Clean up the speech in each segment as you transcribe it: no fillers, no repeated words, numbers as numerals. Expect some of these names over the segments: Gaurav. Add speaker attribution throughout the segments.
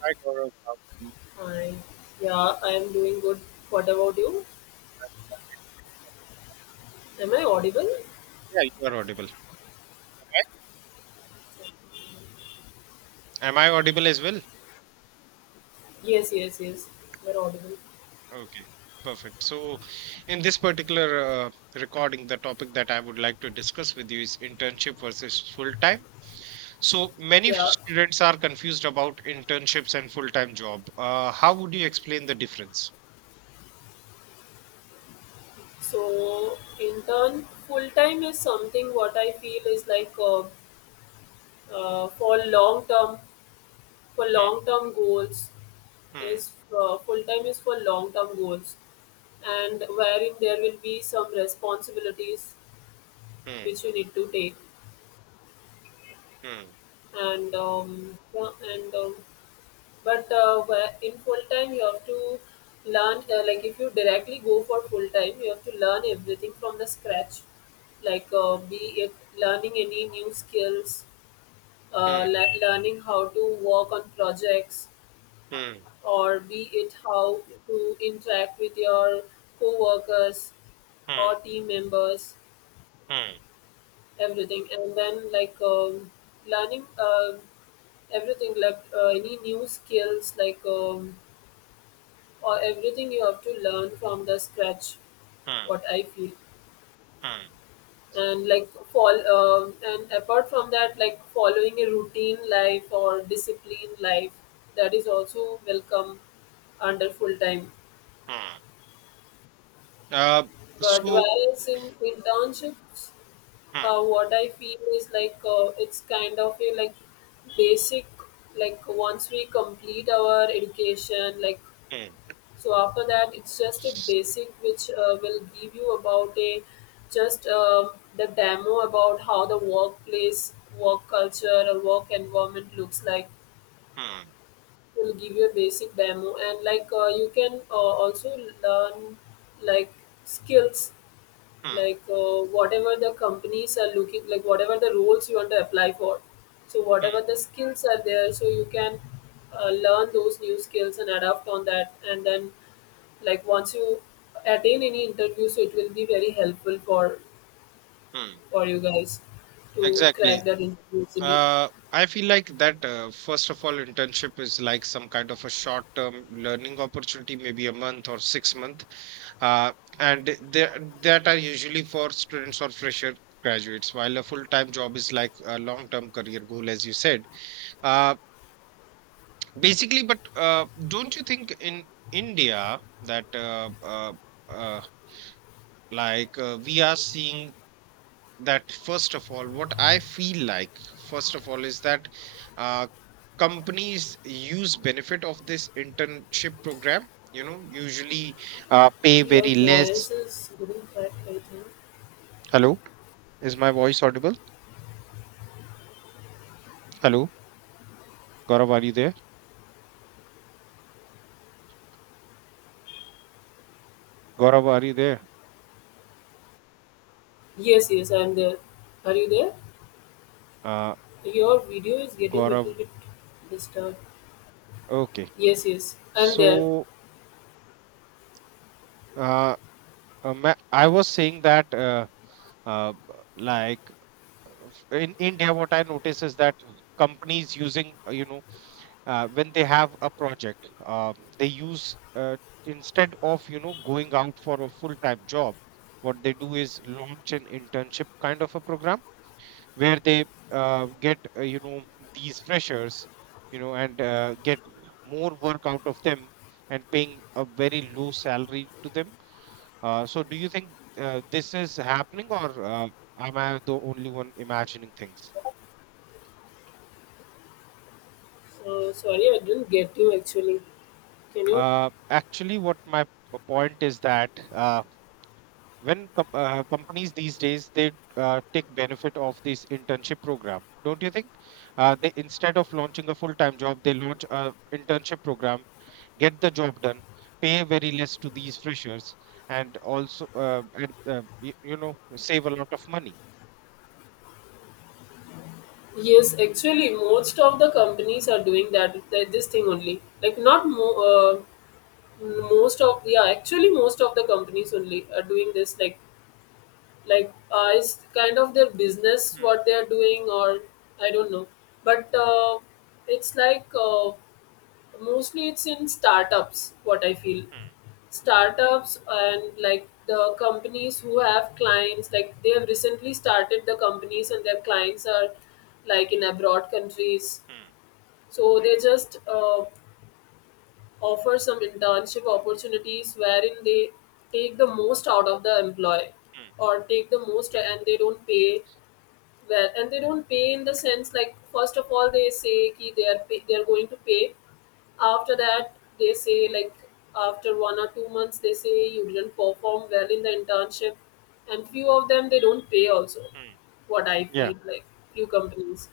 Speaker 1: Hi, Gaurav. How are you?
Speaker 2: Hi. Yeah, I am doing good. What about you?
Speaker 1: Doing great as well for asking.
Speaker 2: Am I audible?
Speaker 1: Yeah, you are audible. Am I audible as well?
Speaker 2: Yes, yes, yes. You're audible.
Speaker 1: Okay, perfect. So, in this particular recording, the topic that I would like to discuss with you is internship versus full time. So, many
Speaker 2: Yeah.
Speaker 1: students are confused about internships and full time job. How would you explain the difference?
Speaker 2: So, in turn, full time is something what I feel is like for for long term goals
Speaker 1: Hmm,
Speaker 2: is full time is for long term goals, and wherein there will be some responsibilities
Speaker 1: hmm,
Speaker 2: which you need to take,
Speaker 1: hmm,
Speaker 2: and yeah, and but in full time you have to learn like if you directly go for full time you have to learn everything from the scratch, like be it learning any new skills,
Speaker 1: hmm,
Speaker 2: learning how to work on projects,
Speaker 1: hmm,
Speaker 2: or be it how to interact with your co-workers
Speaker 1: hmm,
Speaker 2: or team members,
Speaker 1: hmm,
Speaker 2: everything. And then like learning everything, like any new skills, like or everything you have to learn from the scratch,
Speaker 1: hmm,
Speaker 2: what I feel.
Speaker 1: hmm,
Speaker 2: And like fall and apart from that, like following a routine life or discipline life, that is also welcome under full time.
Speaker 1: hmm. Uh,
Speaker 2: But
Speaker 1: so,
Speaker 2: whereas in internships,
Speaker 1: hmm,
Speaker 2: what I feel is like it's kind of a like basic, like once we complete our education, like.
Speaker 1: hmm,
Speaker 2: So after that, it's just a basic which will give you about a just the demo about how the workplace, work culture, or work environment looks like.
Speaker 1: hmm,
Speaker 2: Will give you a basic demo, and like you can also learn like skills,
Speaker 1: hmm,
Speaker 2: like whatever the companies are looking, like whatever the roles you want to apply for, so whatever
Speaker 1: hmm.
Speaker 2: the skills are there, so you can learn those new skills and adapt on that. And then like once you attain any interview, so it will be very helpful for
Speaker 1: Hmm.
Speaker 2: you guys to
Speaker 1: Exactly.
Speaker 2: crack that interview easily.
Speaker 1: I feel like that, first of all, internship is like some kind of a short-term learning opportunity, maybe a month or 6 month. Uh, and they, that are usually for students or fresher graduates, while a full-time job is like a long-term career goal, as you said. Uh, basically, but don't you think in India that uh, like we are seeing that first of all what I feel like first of all is that uh, companies use benefit of this internship program, usually pay
Speaker 2: Your
Speaker 1: very less.
Speaker 2: voice is getting cracked, I think.
Speaker 1: Hello, is my voice audible? Hello, Gaurav, are you there? Gaurav, are you there?
Speaker 2: Yes, yes, I'm there. Are you there?
Speaker 1: uh,
Speaker 2: Your video is getting
Speaker 1: Gaurav.
Speaker 2: little bit disturbed.
Speaker 1: Okay.
Speaker 2: Yes, yes, I'm there.
Speaker 1: So, uh, I was saying that uh, b- like in India what I notice is that companies using when they have a project, they use, instead of going out for a full time job, what they do is launch an internship kind of a program where they get, these freshers, and get more work out of them and paying a very low salary to them. So do you think this is happening, or am I the only one imagining things?
Speaker 2: Sorry, I didn't get you actually. Can you?
Speaker 1: Actually, what my point is that when companies these days, they take benefit of this internship program, don't you think? They, instead of launching a full time job, they launch a internship program, get the job done, pay very less to these freshers, and also, save a lot of money.
Speaker 2: Yes, actually most of the companies are doing that, this thing only, like not more. Most of Yeah, actually most of the companies only are doing this, like it's kind of their business
Speaker 1: Hmm,
Speaker 2: what they are doing, or I don't know. But it's like, mostly it's in startups, what I feel.
Speaker 1: hmm,
Speaker 2: Startups and like the companies who have clients, like they have recently started the companies and their clients are like in abroad countries.
Speaker 1: hmm,
Speaker 2: So they just offer some internship opportunities wherein they take the most out of the employee,
Speaker 1: hmm,
Speaker 2: or take the most, and they don't pay well. And they don't pay in the sense, like first of all they say ki they are pay, they are going to pay. After that they say like after 1 or 2 months they say you didn't perform well in the internship, and few of them they don't pay also,
Speaker 1: hmm,
Speaker 2: what I
Speaker 1: yeah,
Speaker 2: feel like. Few companies,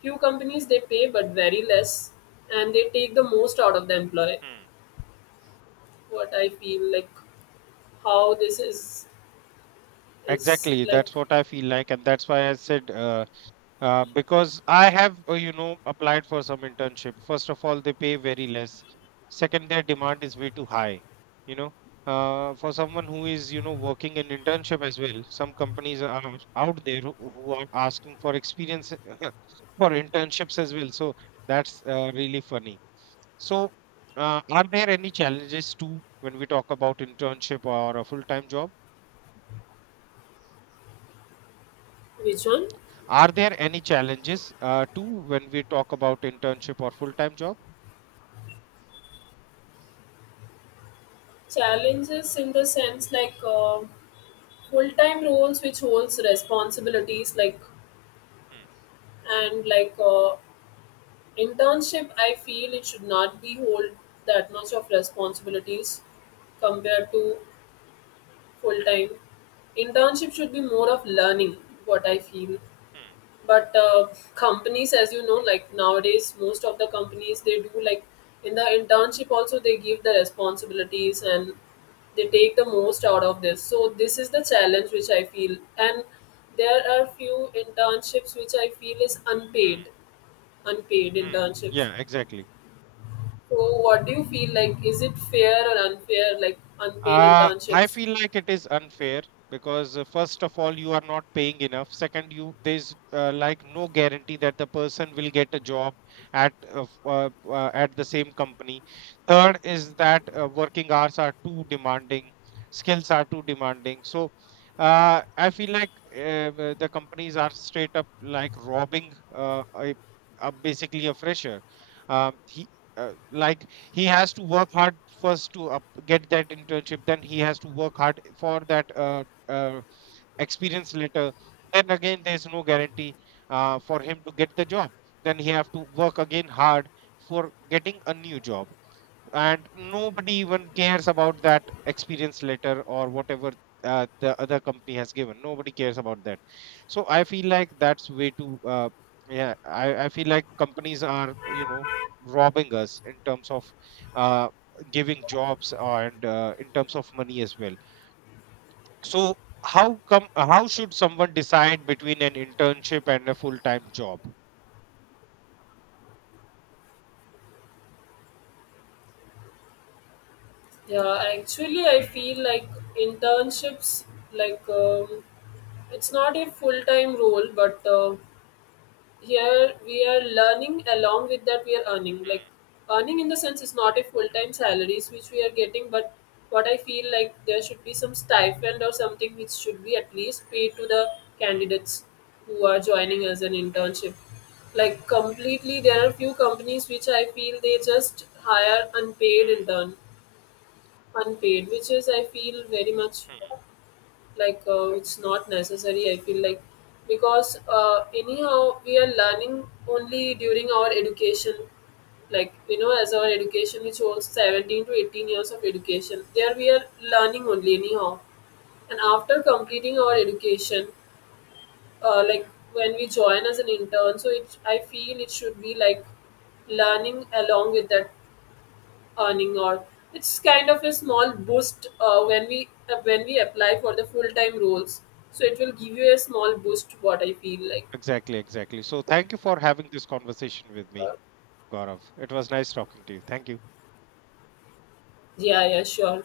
Speaker 2: they pay but very less, and they take the most out of the employee.
Speaker 1: hmm.
Speaker 2: What I feel like, how this is
Speaker 1: Exactly,
Speaker 2: like,
Speaker 1: that's what I feel like, and that's why I said, because I have, applied for some internship. First of all, they pay very less. Second, their demand is way too high. You know, for someone who is, working in internship as well, some companies are out there who are asking for experience for internships as well. So that's really funny. So, are there any challenges too when we talk about internship or a full-time job?
Speaker 2: vision.
Speaker 1: Are there any challenges too when we talk about internship or full-time job?
Speaker 2: Challenges in the sense, like full time roles which holds responsibilities, like.
Speaker 1: Hmm.
Speaker 2: And like internship I feel it should not be hold that much of responsibilities compared to full time. Internship should be more of learning, what I feel.
Speaker 1: Hmm.
Speaker 2: But companies, as you know, like nowadays most of the companies they do like in the internship also they give the responsibilities, and they take the most out of this. So this is the challenge which I feel. And there are few internships which I feel is
Speaker 1: Hmm.
Speaker 2: unpaid, unpaid
Speaker 1: Mm.
Speaker 2: internships.
Speaker 1: Yeah, exactly.
Speaker 2: So what do you feel like, is it fair or unfair, like unpaid
Speaker 1: I
Speaker 2: internships?
Speaker 1: feel like it is unfair because, first of all, you are not paying enough. Second, you there's like no guarantee that the person will get a job at at the same company. Third is that working hours are too demanding, skills are too demanding. So, I feel like the companies are straight up like robbing a basically a fresher. Um, he, like he has to work hard first to get that internship, then he has to work hard for that experience later, then again there's no guarantee for him to get the job, then he have to work again hard for getting a new job, and nobody even cares about that experience letter or whatever, the other company has given. Nobody cares about that, so I feel like that's way too, yeah. I feel like companies are, robbing us in terms of, uh, giving jobs and, in terms of money as well. So how should someone decide between an internship and a full-time job?
Speaker 2: Yeah, actually, I feel like internships, like it's not a full time role, but here we are learning, along with that we are earning. Like earning in the sense is not a full time salaries which we are getting, but what I feel like there should be some stipend or something which should be at least paid to the candidates who are joining as an internship. Like completely, there are few companies which I feel they just hire unpaid
Speaker 1: Hmm,
Speaker 2: intern, unpaid, which is I feel very much
Speaker 1: hmm.
Speaker 2: like, it's not necessary, I feel like, because anyhow we are learning only during our education. Like, you know, as our education which holds 17 to 18 years of education, there we are learning only anyhow. And after completing our education, like when we join as an intern, so it, I feel it should be like learning, along with that earning, or it's kind of a small boost when we apply for the full time roles. So it will give you a small boost, what I feel like.
Speaker 1: Exactly, exactly. So thank you for having this conversation with me, Gaurav. It was nice talking to you. Thank you.
Speaker 2: Yeah, yeah, sure.